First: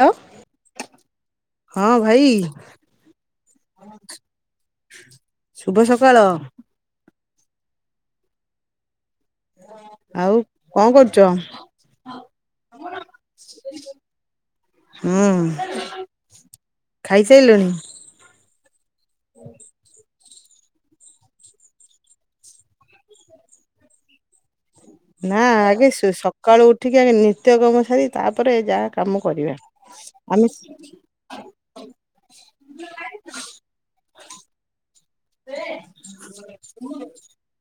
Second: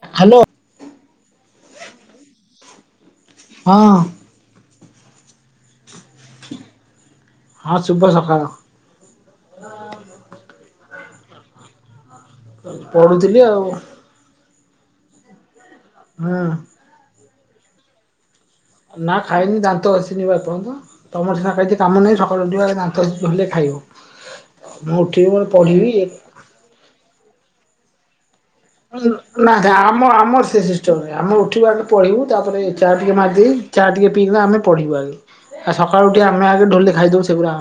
ଲୋ, hello ହଁ ଭାଇ ହଁ ଶୁଭ ସକାଳ। ହଁ ସୁଭ ସକାଳ। ଆଉ କଣ କରୁଚ? ପଢୁଥିଲି ଆଉ ହୁଁ। ହଁ। ଖାଇସାରିଲଣି? ନା ଖାଇନି ଦାନ୍ତ ଘସିନି ପା ଏପର୍ଯ୍ୟନ୍ତ। ତମର ସିନା ଖାଇଛି କାମ ନାହିଁ ସକାଳୁ ଯିବା [unintelligible] ହେଲେ ଖାଇବ। ମୁଁ ଉଠିବି ନା ମୋର ଆଗେ ପଢିବି। ସକାଳୁ ଉଠିକି ଆ ନିତ୍ୟ କାମ ସାରି ତାପରେ ଯାହା କାମ ନା କରିବା। ଗାଁ ଆମ ଆମେ ଆମର ସେ ସିଷ୍ଟମ ଆମେ ଉଠିବା ଆେ ପଳେଇିବୁ ତାପରେ ଚାହା ଟିକେ ମାରିଦେବି। ଚା ଟିକେ ପିଇବା ଆମେ ପଢିବୁ ଆଗେ। ଆ ସକାଳ ଉଠି ଆମେ ଆଗେ ଢୋଲେ ଖାଇଦବୁ ସେଇଗୁଡା।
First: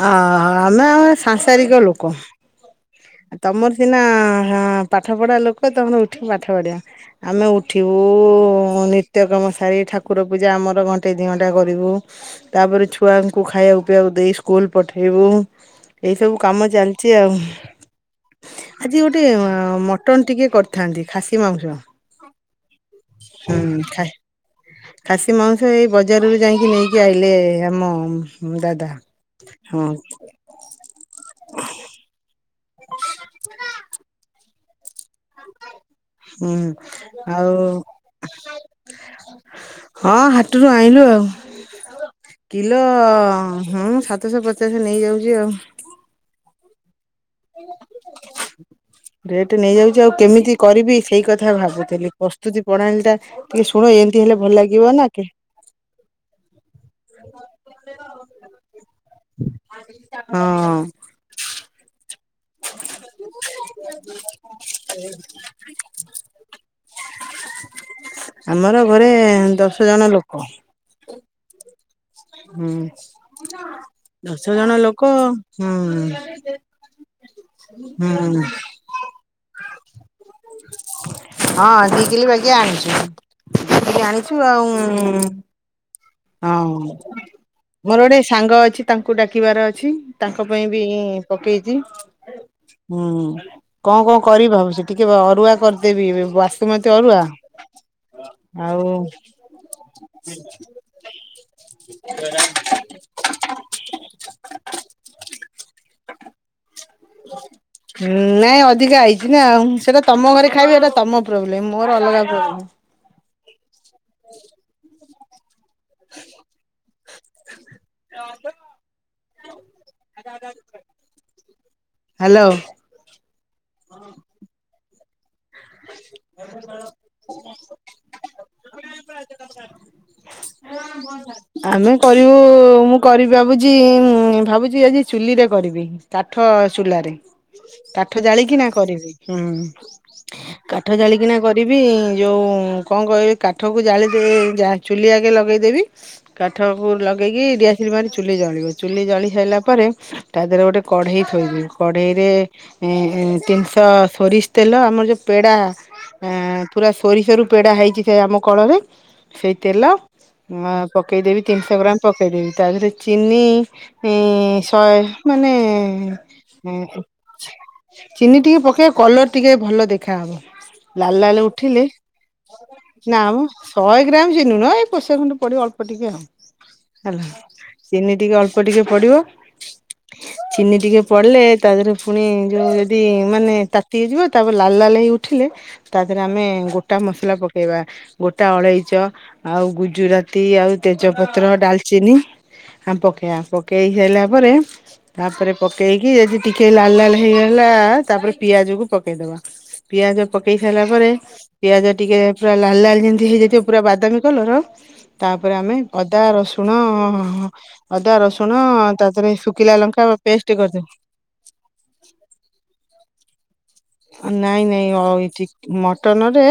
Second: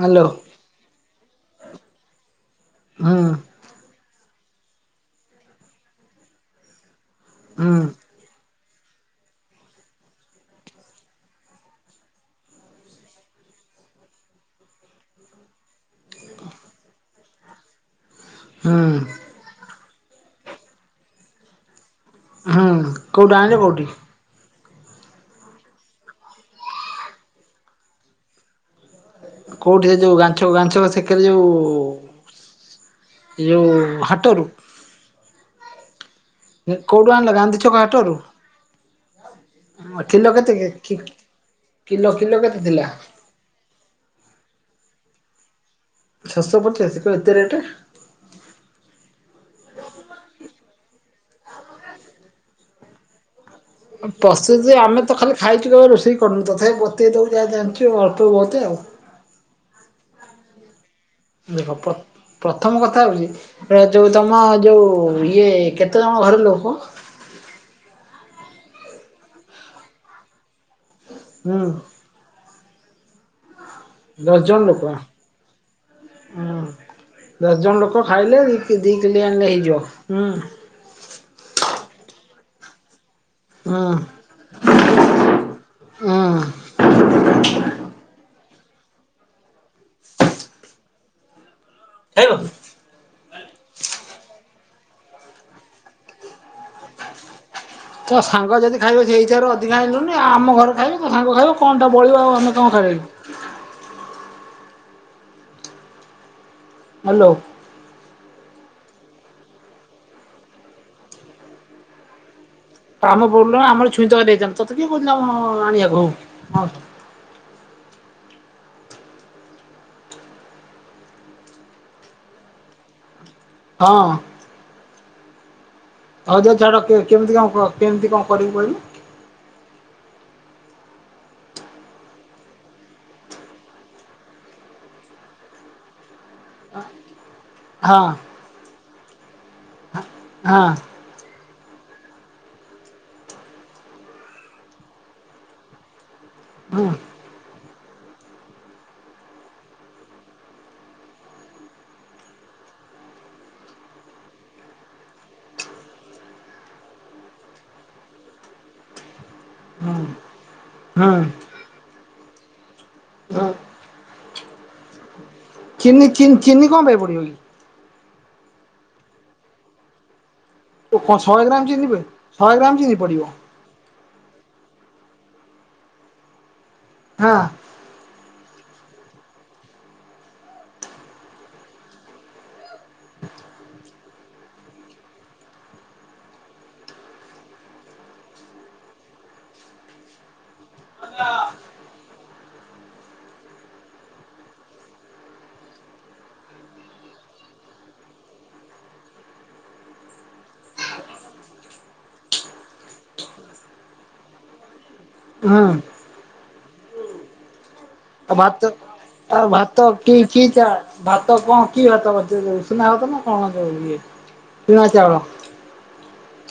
ହ୍ୟାଲୋ ହାଁ। ଆମେ ଆ ସାଂସାରିକ ଲୋକ ହୁଁ ତମର ସିନା ପାଠ ପଢ଼ା ଲୋକ ତମ ଉଠିକି ପାଠ ପଢ଼ିବା ଆମେ ହୁଁ ଉଠିବୁ ନିତ୍ୟ କମ ସାରି ଠାକୁର ପୂଜା ଆମର ଘଣ୍ଟେ ଦି ଘଣ୍ଟା କରିବୁ। ତାପରେ ଛୁଆଙ୍କୁ ଖାଇବା ପିଇବାକୁ ଦେଇ ସ୍କୁଲ ପଠେଇବୁ। ଏଇ ସବୁ କାମ ଚାଲିଛି ଆଉ। ହୁଁ ଆଜି ଗୋଟେ ମଟନ ଟିକେ କରିଥାନ୍ତି ଖାସି ମାଂସ। ହୁଁ କୋଉଠୁ ଆଣିଲୁ ହୁଁ କୋଉଠି। ଖା ଖାସି ମାଉଁସ ଏଇ ବଜାରରୁ ଯାଇକି ନେଇକି ଆଇଲେ ଆମ ଦାଦା। ହଁ କୋଉଠି ସେ ଯୋଉ ଗାଛ ଗାଛ ସେକରେ ଯୋଉ ସେ ଯୋଉ ହାଟରୁ। ହୁଁ କୋଉଠୁ ଆଣିଲ ଗାନ୍ଧୀ ଆଉ ଛକ ହାଟରୁ ହଁ କିଲୋ କେତେ ହାଟରୁ ଆଣିଲୁ ଆଉ କିଲୋ କେତେ କିଲୋ ଥିଲା? ହଁ ସାତଶହ ପଚାଶ ନେଇଯାଉଛି ଆଉ ଛଅଶହ ପଚାଶ କଣ ଏତେ ରେଟ? [inaudible] ରେଟ୍ ନେଇଯାଉଛି ଆଉ କେମିତି କରିବି ସେଇ କଥା ଭାବୁଥିଲି ପ୍ରସ୍ତୁତି ପ୍ରଣାଳୀ ଟା। ଟିକେ ଶୁଣ ଏମିତି ହେଲେ ଭଲ ପ୍ରସ୍ତୁତି ଲାଗିବ ଆମେ ନା ତ କି ଖାଲି ଖାଇଛୁ କେବେ ରୋଷେଇ କରୁନୁ ତଥାପି ବତେଇ ଦବୁ ଯା ଜାଣିଛୁ ଅଳ୍ପ ତୋତେ ଆଉ। ହଁ। ହବ। ପ୍ରଥମ କଥା ହେଉଛି ଯେଉଁ ତୁମ ଯେଉଁ ଇଏ କେତେଜଣ ଘର ଲୋକ? ଆମର ଘରେ ଦଶ ଜଣ ଲୋକ। ହୁଁ। ହୁଁ ଦଶ ଜଣ ଲୋକ ହୁଁ। ହଁ ଦଶ ଜଣ ଲୋକ ଖାଇଲେ ହୁଁ ଦି କିଲି ଆଣିଲେ ହେଇଯିବ ହୁଁ। ହଁ ଦ କିଲେ ବାଗି ଆଣିଛୁ ହୁଁ ଆଣିଛୁ ଆଉ ହୁଁ। ହଁ। ମୋର ଗୋଟେ ସାଙ୍ଗ ଅଛି ତାଙ୍କୁ ଡାକିବାର ଅଛି ତାଙ୍କ ପାଇଁ ବି ପକେଇଛି। [inaudible] ହୁଁ। କଣ କଣ କରିବି ଭାବୁଛି ଟିକେ ଅରୁଆ କରିଦେବି ବାସୁମତୀ ଅରୁଆ। ତ ସାଙ୍ଗ ଯଦି ଆଉ ଖାଇବେ ସେଇଠାରୁ ଅଧିକା ଆଣିଲୁନି ଆ ଆମ ଘରେ ଖାଇବ? ହ ସାଙ୍ଗ ଖାଇବ କଣ ବଲିବ ଆମେ କଣ ଖାଇବା ଲିବୁ ହ ହାଲୋ [inaudible] ହୁଁ ନାଇଁ ଅଧିକା ଆଇଛି ନା ଆଉ ସେଟା ତମ ଘରେ ଖାଇବ ଏଇଟା ତମ ପ୍ରୋବ୍ଲେମ ମୋର ଅଲଗା ପ୍ରୋବ୍ଲେମ୍। ଆମ ପ୍ରୋବଲଲେମ ଆମର ଛୁଇଁ ତରକାରି ହେଇଥାନ୍ତା ତତେ କିଏ କହୁଥିଲା ଆମ ଆଣିବାକୁ ହଉ ହଁ ଆ [inaudible] ହ୍ୟାଲୋ। ହଁ। ହ [inaudible] ହଉ ଯେ ଛାଡ଼ କେମିତି କଣ କେମିତି କଣ କରିବୁ କହିବୁ? ହ [inaudible] ଆମେ କରିବୁ, ମୁଁ କରିିବି ଭାବୁଛି, ଭାବୁଛି ଆଜି ଚୁଲି ରେ କରିବି। କାଠ ଚୁଲାରେ। ହଁ। କାଠ ଜାଳିକି ନା କରିବି। ହୁଁ। ହଁ କାଠ ଜାଳିକିନା କରି ଯିବି ଯୋଉ କଣ କହିଲେ? କାଠ କୁ ଜାଳି ଦେ ଚୁଲି ଆଗେ ଲଗେଇଦେବି। ହୁଁ ହୁଁ କାଠକୁ ଲଗେଇକି ଡିଆସିଲି ମାରି ଚୁଲି ଜଳିବ ଚୁଲି ଜଳି ସାରିଲା ପରେ ତା ଦେହରେ ଗୋଟେ କଢେଇ ଥୋଇବି। କଢେଇ ରେ ଏ ତିନିଶହ ସୋରିଷ ତେଲ ଆମର ଯୋଉ ପେଡା ଆ ପୁରା ସୋରିଷରୁ ପେଡା ହେଇଛି ସେ ଆମ କଳରେ। ସେଇ ତେଲ ହୁଁ ପକେଇଦେବି ହୁଁ। ତିନିଶହ ଗ୍ରାମ ପକେଇଦେବି ତା ଦେହରେ ଚିନି ଇ ଶହେ ମାନେ ଚିନି ଚିନି ଚିନି କଣ ପାଇଁ ପଡିବ କି? ଚିନି ଟିକେ ପକେଇବା କଲର ଟିକେ ଭଲ ଦେଖାହବ। ଲାଲ କଣ ଲାଲ ଶହେ ଗ୍ରାମ ଉଠିଲେ, ଚିନି ଶହେ ଗ୍ରାମ ଚିନି ପଡିବ ନା ମ ଶହେ ଗ୍ରାମ ଚିିନି ନୁହ। ଏଇ ପୋଷା ଖଣ୍ଡେ ପଡିବ ଅଳ୍ପ ଟିକେ ଆଉ ହେଲା। ହଁ ଚିନି ଟିକେ ଅଳ୍ପ ଟିକେ ପଡିବ। ଚିନି ଟିକେ ପଡିଲେ ତା ଦେହରେ ପୁଣି ଯଉ ଯଦି ମାନେ ତାତି ଯାଇଥିବ ତାପରେ ଲାଲ ଲାଲ ହେଇ ଉଠିଲେ ତା ଦେହରେ ଆମେ ଗୋଟା ମସଲା ପକେଇବା। ଗୋଟା ଅଳେଇଚ, ଆଉ ଗୁଜୁରାତି, ଆଉ ତେଜପତ୍ର, ଡାଲଚିନି ଆ ପକେଇଆ। ପକେଇ ସାଇଲା ପରେ ତାପରେ ପକେଇକି, ଏଠି ଟିକେ ଲାଲ୍ ଲାଲ୍ ହେଇଗଲା, ତାପରେ ପିଆଜ କୁ ପକେଇଦବା। ପିଆଜ ପକେଇ ସାଇଲା ପରେ ପିଆଜ ଟିକେ ପୁରା ଲାଲ୍ ଲାଲ୍ ଯେମିତି ହେଇଯାଇଥିବ ପୁରା ବାଦାମୀ କଲର ତାପରେ ହୁଁ ଆମେ ଅଦା ରସୁଣ ଅଦା, ଆଉ ରସୁଣ ଭାତ ତାଦେହରେ ଶୁଖିଲା ଲଙ୍କା ପେଷ୍ଟ କରିଦେ- ତ କଣ କି ଭାତ [inaudible] ଉସୁନାଭାତ ନା କଣ ଯୋଉ ଇଏ ନାଇଁ ଚୁନା ନାଇଁ ଚାଉଳ ଅ ଏଠି ମଟନ ରେ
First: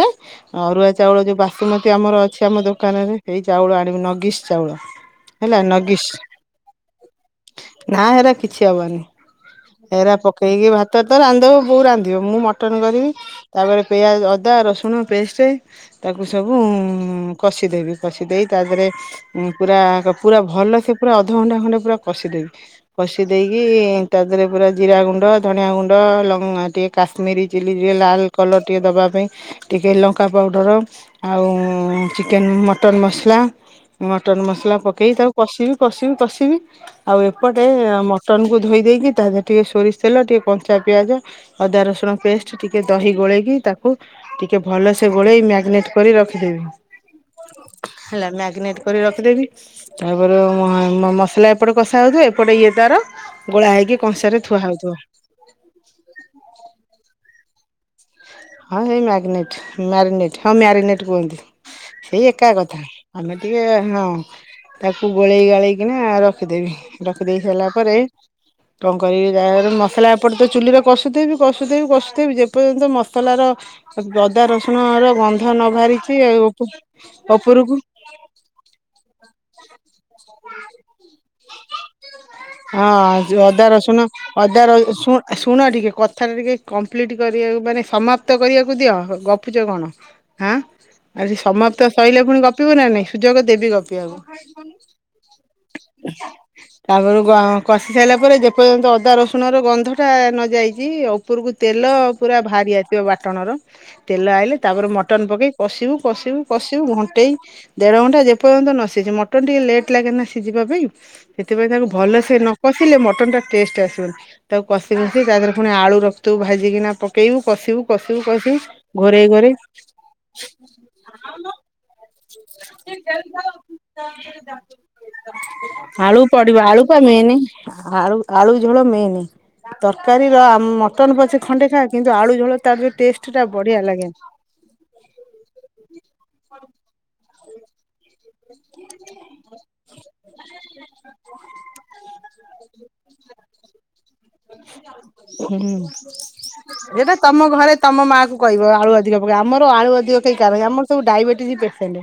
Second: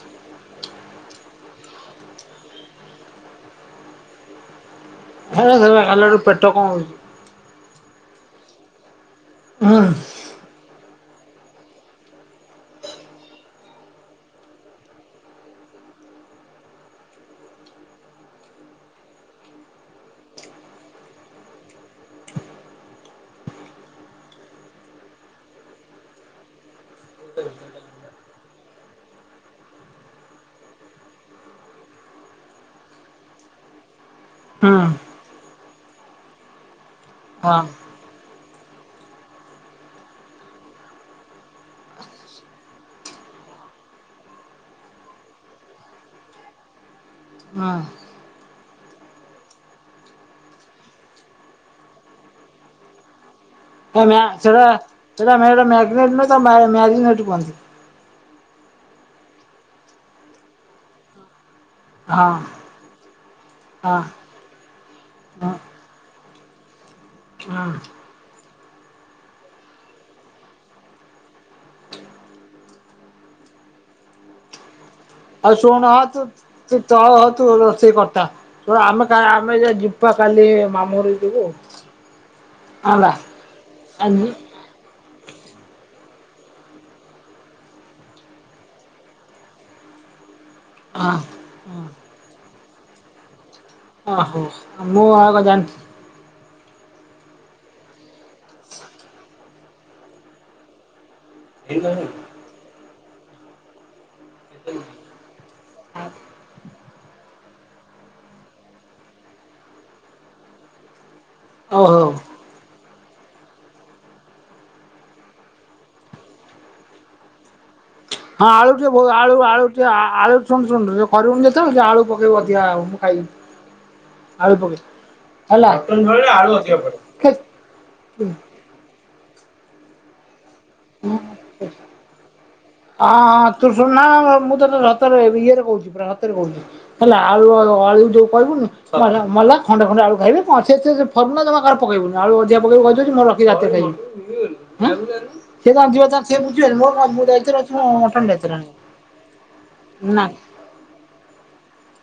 ଅରୁଆ ଚାଉଳ ଯୋଉ ବାସୁମତୀ ଆମର ଅଛି ଆମ ଦୋକାନରେ ସେଇ ଚାଉଳ ଆଣିବି ନଗିସ୍ ଚାଉଳ। ହେରା ହେଲା ସେଗୁରା ନଗିସ୍। ଖାଇଲାଠୁ ପେଟ କଣ ହଉଛି। ନା ହେରା କିଛି ହବନି। ହୁଁ ଏରା ପକେଇକି ଭାତ ତ ରାନ୍ଧଦବ ବୋଉ ରାନ୍ଧ ନ୍ଧିବ। ମୁଁ ମଟନ କରିବି ତାପରେ ପିଆଜ, ଅଦା, ରସୁଣ ପେଷ୍ଟ ତାକୁ ସବୁ କଷିଦେବି କଷିଦେଇ ତା ଦେହରେ ମୁଂ ପୁରା ପୁରା ଭଲ ସେ ପୁରା ଅଧଘଣ୍ଟା ଖଣ୍ଟେ ପୁରା କଷିଦେବି। କଷି ଦେଇକି ତା ଦେହରେ ପୁରା ଜିରା ଗୁଣ୍ଡ, ଧଣିଆ ଗୁଣ୍ଡ ଲଙ୍କା ଟିକେ କାଶ୍ମୀରୀ ଚିଲି ଟିକେ ଲାଲ କଲର୍ ଟିକେ ଦେବା ପାଇଁ ଟିକେ ଲଙ୍କା ପାଉଡ଼ର, ଆଉ ଚିକେନ୍ ମଟନ୍, ମସଲା ମଟନ ହୁଁ ମସଲା ପକେଇ ତାକୁ କଷିବି, କଷିବି, କଷିବି ଆଉ ହଁ ଏପଟେ ମଟନ କୁ ଧୋଇ ଦେଇକି ତା ଦେହରେ ଟିକେ ସୋରିଷ ତେଲ ଟିକେ କଞ୍ଚା ପିଆଜ ଅଦା ରସୁଣ ପେଷ୍ଟ ଟିକେ ଦହି ଗୋଳେଇକି ତାକୁ ଟିକେ ଭଲସେ ଗୋଳେଇ ମ୍ୟାଗନେଟ୍ କରି ରଖିଦେବି। ହୁଁ ହେଲା ମ୍ୟାଗନେଟ୍ କରି ରଖିଦେବି ତାପରେ ଉଁ ମସଲା ଏପଟେ କଷା ହଉଥିବ ଏପଟେ ଇଏ ତାର ଗୋଳା ହେଇକି କଂସାରେ ଥୁଆ ସେଟା ହଉଥିବ ମ୍ୟା ମ୍ୟାଗନେଟ୍ ନୁହଁ ତାକୁ ମ୍ୟାରିନେଟ୍ କୁହନ୍ତି। ହଁ ସେଇ ମ୍ୟାଗନେଟ୍, ମ୍ୟାରିନେଟ୍ ହଁ ମ୍ୟାରିନେଟ୍ କୁହନ୍ତି। ସେଇ ହଁ ଏକା କଥା, ଆମେ ଟିକେ ହଁ ତାକୁ ଗୋଳେଇ ହଁ ଗାଳେଇ କିିନା ରଖିଦେବି। ରଖିଦେଇ ହଁ ସାରିଲା ପରେ କଣ କହିବି ତା ପରେ ମସଲା ଏପଟେ ତ ଚୁଲିରେ କଷୁଥିବି କଷୁଥିବି କଷୁଥିବି ଯେପର୍ଯ୍ୟନ୍ତ ମ ସଲାର ସ ଅଦା ରସୁଣର ଗନ୍ଧ ଆଉ ନ ଶୁଣୁ ହଁ ତୁ ବାହାରିଛି ଓପ ଉପରକୁ ତ ଆମେ କା ଆମେ ଯିବୁ ପା କାଲି ମାମୁଁ ଘରକୁ ଯିବୁ। ହଁ ହେଲା। ଆସିବ ଅଦା ରସୁଣ ଆଜି ଅଦା ର ସୁଣ ଆ ଶୁଣ ଟିକେ କଥା ଟା ଟିକେ କମ୍ପ୍ଲିଟ୍ କରିବାକୁ ମାନେ ସମାପ୍ତ କରିବାକୁ ଦିଅ ଗପୁଛ କଣ ହାଁ ହଁ ଆଜି ହଁ ସମାପ୍ତ ସରିଲେ ପୁଣି ଗ ପିବ ନା ନାଇଁ ସୁଯୋଗ ଦେବି ଗ ଓହୋ ଆଉ ମୁଁ ଆଉ କ ଜାଣିଛି। ହ ତାପରକୁ ଆମେ କଷି ସାରିଲା ପରେ ଯେପର୍ଯ୍ୟନ୍ତ ଅଦା ରସୁଣ ର ଗନ୍ଧ ଟା ନଯାଇଛି ଓ ଉପରକୁ ତେଲ ପୁରା ବାହାରି ଆସିଥିବ ବାଟଣ ର ତେଲ ଆଇଲେ ତାପରେ ମଟନ ପକେଇ କଷିବୁ କଷିବୁ କଷିବୁ ଘଣ୍ଟେଇ ଦେଢ ଘଣ୍ଟା ଯେପର୍ଯ୍ୟନ୍ତ ନ ସିଝେ ମଟନ ଟିକେ ଲେଟ ଲାଗେ ନା ସିଝିବା ପାଇଁ ସେଥିପାଇଁ ଓ ତାକୁ ହଉ। ଭଲସେ ନ କଷିଲେ ମଟନ୍ ଟା ଟେଷ୍ଟ ଆସିବନି। ତାକୁ କଷି କଷି ତା ଦେହରେ ପୁଣି ଆଳୁ ରଖିଥିବୁ ଭାଜିକିନା ପକେଇବୁ କଷିବୁ କଷିବୁ ହଁ କଷିବୁ ଆଳୁ ଟିକେ ବହୁ ଘୋରେଇ ଆଳୁ ଘୋରେଇ ଆଳୁ ଟେ ଆଳୁ ଶୁଣ ଶୁଣୁ କରିବୁନି ତ ଯେତେବେ ଆଳୁ ପକେଇବୁ ଅଧିକା ମୁଁ ଖାଇବି। ଆଳୁ ପକେଇ ହେଲା ଆଳୁ ହଁ ପଡିବ ଆଳୁ ପା ମେନ ଆଳୁ ଆଳୁ ଝୋଳ ମେନ୍ ତରକାରୀର ମଟନ ପଛେ ଖଣ୍ଡେ ଖା କିନ୍ତୁ ଆଳୁ ଝୋଳ ତାର ଯୋଉ ଟେଷ୍ଟ ଟା ହଁ ତୁ ବଢିଆ ଶୁନା ଲାଗେ। ମୁଁ ତତେ ଧ ତରେ ଇଏରେ କହୁଛି ପୁରା ସତରେ କହୁଛି ହେଲା ଆଳୁ ଆଳୁ ଆଳୁ ଯୋଉ କହିବୁନି ମଲା ଖଣ୍ଡେ ଖଣ୍ଡେ ଆଳୁ ଖାଇବେ ସେଥିରେ ଫର୍ମୁଲା ଜମା କାହାର ପକେଇବୁନୁ ଆଳୁ ଅଧିକା ପକେଇବୁ କହି ମୋର ରଖିକି ରାତିରେ ଖାଇବି ହଁ ସେ ତାର ଯିବେ ତାର ସେ ବୁଝିବେନି ମୁଁ ଏଇଟା ତମ ଦାୟିତ୍ୱ ରେ ଅ ଘରେ ତମ ମା କୁ କହିବ ଆଳୁ ଅଧିକ ପକେଇବେ। ଆମର ଆଳୁ ଅଧିକ ନା କେଇ ଖାଇବେନି ଆମର ସବୁ ଡାଇବେଟିସ ପେସେଣ୍ଟ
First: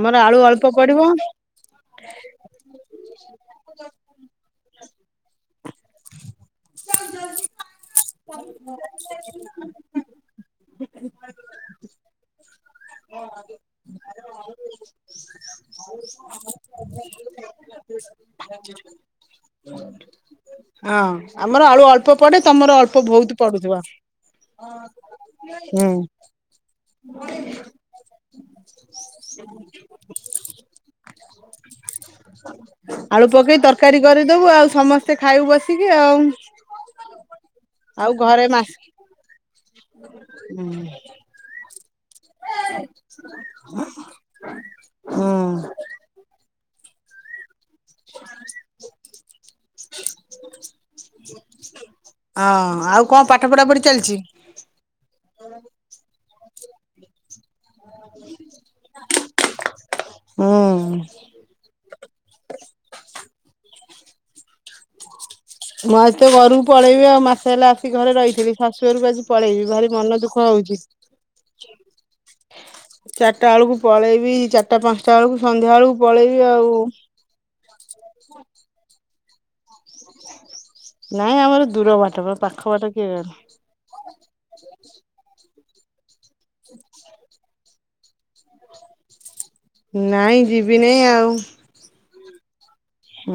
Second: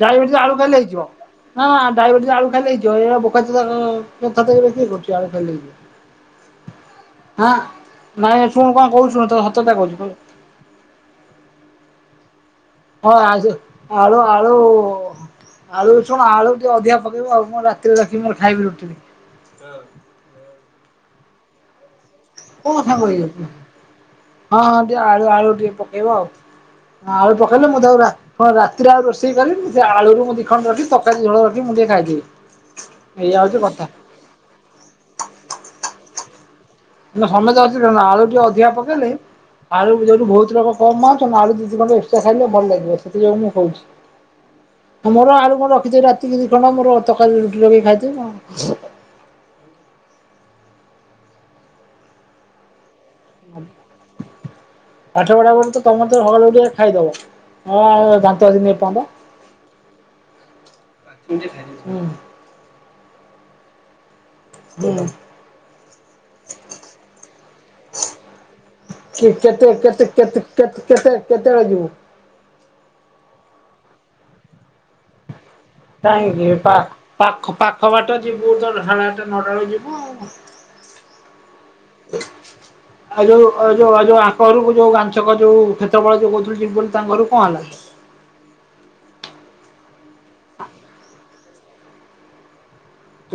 ଆମର ଆଳୁ ଅଳ୍ପ ପଡିବ ହଁ ଡାଇବେଟିସ୍ ଆଳୁ ଖାଇଲେ ହେଇଯିବ ଏ ବୋକାଚୋଦା ବୋକାଚୋଦା ଟା କିଏ କରୁଛି ଆଳୁ ଖାଇଲେ ହେଇଯିବ ହଁ ନାଇଁ ଶୁଣ କଣ କହୁଛି ଶୁଣ ତତେ ସତ କଥା କହୁଛି ହଁ ଆ ଆଳୁ ଆଳୁ ଆଳୁ ଶୁଣ ଆଳୁ ଟିକେ ଅଧିକା ପକେଇବୁ ଆଉ ମୋର ରା ତିରେ ରଖି ମୋର ଖାଇବି ରୁଟି ହଁ ଆମର ଆଳୁ ଅଳ୍ପ ପଡେ କଣ ତମର ଅଳ୍ପ ସାଙ୍ଗ ବହୁତ ହେଇଯାଉଚୁ ପଡୁଥିବ ହଁ ହଁ ଟିକେ ହୁଁ। ହଁ ଆଳୁ ପକେଇଲେ ମୁଁ ତାକୁ ରା ହଁ ରାତିରେ ଆଉ ରୋଷେଇ କରିବିନି ସେ ଆଳୁକୁ ମୁ ଦିଖଣ୍ଡ ରଖି ତରକାରୀ ଝୋଳ ରଖି ମୁଁ ଟିକେ ଖାଇଦିଏ। ଆଳୁ ପକେଇ ତରକାରୀ କରିଦବୁ ଆଉ ସମସ୍ତେ ଖାଇବୁ ବସିକି ଆଉ। ନା ସମସ୍ତେ ଅଛନ୍ତି ନା ନା ଆଉ ଆଳୁ ଟିକେ ଘରେ ମାସ ଅଧିକା ପକେଇଲେ ଆଳୁ ଯୋଉଠି ବହୁତ ଲୋକ କମ ଆଉଛନ୍ତି ଆଳୁ ଦି ଦି ଖଣ୍ଡ ଏକ୍ସଟ୍ରା ଖାଇଲେ ଭଲ ଲାଗିବ ସେଥିପାଇଁ ମୁଁ କହୁଛି। ଆଉ ହୁଁ ମୋର ଆଳୁ କଣ ରଖିଥିବ ରାତିକିି ଦି ଖଣ୍ଡ ମୋର ତରକାରୀ ରୁଟି ଲଗେଇ ଖାଇଦେବି ଆଉ। ହଁ ଆଉ କଣ ପାଠ ପଢ଼ାପଢ଼ି ଚାଲିଛି? ପାଠ ପଢ଼ାପଢ଼ି ତମେ ତ ହଲ୍ ଭିତରେ ଖାଇଦବ। ହଁ ଦାନ୍ତ ଆସିନି ହୁଁ। ଏପର୍ଯ୍ୟନ୍ତ ହୁ। ହୁଁ ହୁଁ ମୁଁ ଆଜି ତ ଘରକୁ ପଳେଇବି ଆଉ ମାସେ ହେଲା ଆସିି ଘରେ ରହିଥିଲି ଶାଶୁ ଘରକୁ କେ ଆଜି କେତେ ପଳେଇବି ଭାରି କେତେ ମନ କେତେ ଦୁଃଖ କେତେ ହଉଛି। କେତେ କେତେବେଳେ ଯିବୁ? ଚାରିଟା ବେଳକୁ ପଳେଇବି ଚାରିଟା ପାଞ୍ଚଟା ବେଳକୁ ସନ୍ଧ୍ୟା ବେଳକୁ ପଳେଇବି କାହିଁକି ଆଉ। ପା ପାଖ ପାଖ ବାଟ ଯିବୁ ତ ସାଢେଆଠଟା ନଅଟା ବେଳକୁ ଯିବୁ ଆଉ। ନାଇଁ ଆମର ଦୂର ବାଟ ପା ପାଖ ବାଟ କିଏ କହିଲା? ଏଯୋଉ ଏଯୋଉ ଆଙ୍କ ଘରକୁ ଯୋଉ ଗାଞ୍ଚକ ଯୋଉ କ୍ଷେତ୍ରପାଳ ଯୋଉ କୋଉଥିଲୁ ଯିବୁ ବୋଲି ତାଙ୍କ ଘରକୁ କଣ ହେଲା? ନାଇଁ ଯିବିନେଇ ଆଉ।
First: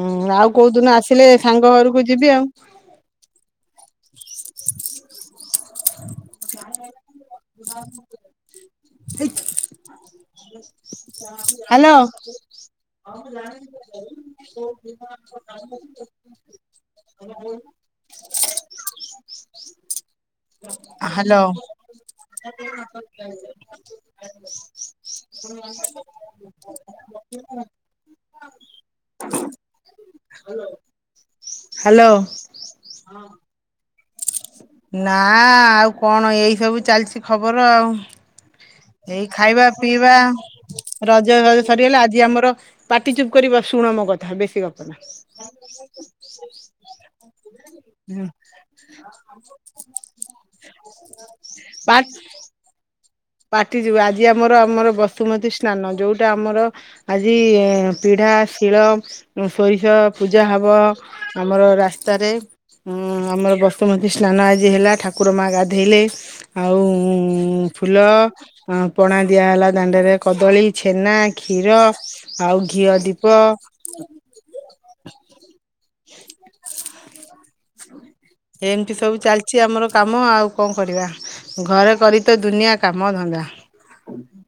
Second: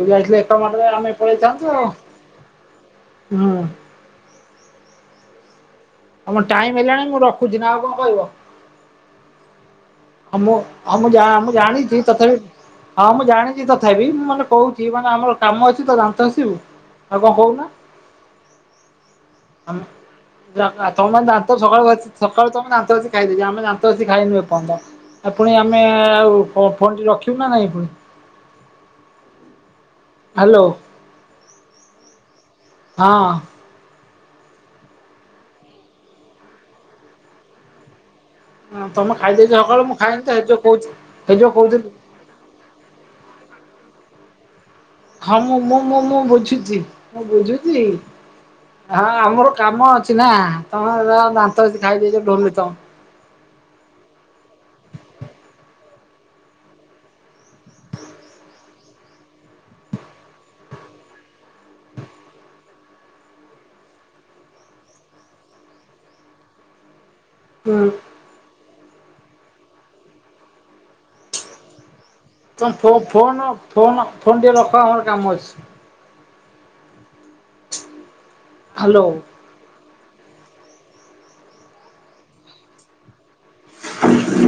ତୁ ଯାଇଥିଲେ ଆଉ ଏକ କୋଉ ଦିନ ମାଟରେ ଆମେ ଆସିଲେ ସାଙ୍ଗ ଘରକୁ ଯିବି ଆଉ। ପଳେଇଥାନ୍ତୁ ହୁଁ। ଆମ ଟାଇମ ହେଲାଣି ମୁଁ ରଖୁଛି ନା ଆଉ କଣ କହିବ? ହେଇ। ଆମ ଆଉ ମୁ ଆଉ ମୁ ଜାଣିଛି ତଥାପି ହଁ ମୁଁ ଜାଣିଛି ତଥାପି ମୁଁ ମାନେ କୋହୁଛି ମାନେ ଆମର କାମ ଅଛି ତ ଦାନ୍ତ ଘସିବୁ ଆଉ କଣ କଉନା? ତମେ ଦାନ୍ତ ହ୍ୟାଲୋ। ସକାଳୁ ଘସି ସକାଳୁ ତମେ ଦାନ୍ତ ଘସି ଖାଇଦେଇଛ ଆମେ ଦାନ୍ତ ଘସି ଖାଇନୁ ଏ ପର୍ଯ୍ୟନ୍ତ ପୁଣି ଆମେ ଆଉ ଫୋନଟି ରଖିବୁ ନା ନାହିଁ ପୁଣି। ହାଲୋ। ହେଲୋ। ହଁ। ନା ଆଉ କଣ ଏଇସବୁ ଚାଲିଛି ଖବର ଆଉ। ତମେ ଏଇ ଖାଇଦେଇଛ ଖାଇବା ସକାଳୁ ମୁଁ ପିଇବା ଖାଇନି ତ ହେଇ ଯୋଉ କହୁଛି ହେଇ ଯୋଉ ରଜବାଜ କହୁଥିଲି ସରିଗଲା ଆଜି ଆମର ପାଟିଚୁପ୍ କରିବା ଶୁଣ ମୋ କଥା ବେଶୀ ଗପ ନା। ହଁ ମୁଁ ମୁଁ ମୁଁ ମୁଁ ବୁଝୁଛି ମୁଁ ବୁଝୁଛି। ହଁ ଆମର କାମ ଅଛି ନା ତମେ ତ ଦାନ୍ତ ଘସି ପା ଖାଇଦେଇଛ ଢୋଲ ତମ ପାଟି ଯିବୁ ଆଜି ଆମର ଆମର ବସୁମତୀ ସ୍ନାନ ଯୋଉଟା ଆମର ଆଜି ପିଢା ଶିଳ ସରିଷ ପୂଜା ହବ ଆମର ରାସ୍ତାରେ ହୁଁ ଆମର ବସୁମତୀ ସ୍ନାନ ଆଜି ହେଲା ଠାକୁର ମା ଗାଧୋଇଲେ ଆଉ ତମେ। ଫୁଲ ପଣା ଦିଆହେଲା ଦାଣ୍ଡରେ କଦଳୀ ଛେନା କ୍ଷୀର। ଆଉ ଘିଅ ଦୀପ। ଫୋନ୍ ଫୋନ ଟିକେ ରଖ ଆମର କାମ ଅଛି। ଏମିତି ହ୍ୟାଲୋ ସବୁ ଚାଲିଚ ଅଛି ଆମର କାମ ଆଉ କଣ କରିବା ଘରେ କରି ତ ଦୁନିଆ କାମ ଧନ୍ଦା।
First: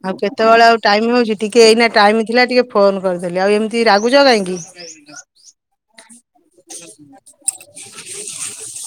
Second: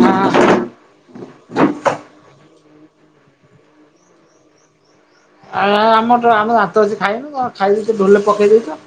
ଆଉ କେତେବେଳେ ଆଉ ଟାଇମ ହୋଉଚି ଟିକେ ଏଇନା ଟାଇମ ଥିଲା ଟିକେ ଫୋନ କରିଦେଲି ଆଉ ଏମିତି ରାଗୁଛ କାହିଁକି। ଆ ଆମର ତ ଦାନ୍ତ ଘଷି ଖାଇନୁ ଖାଇ ଦେଇକି ଢୋଲ ପକେଇ ଦେଇଛ।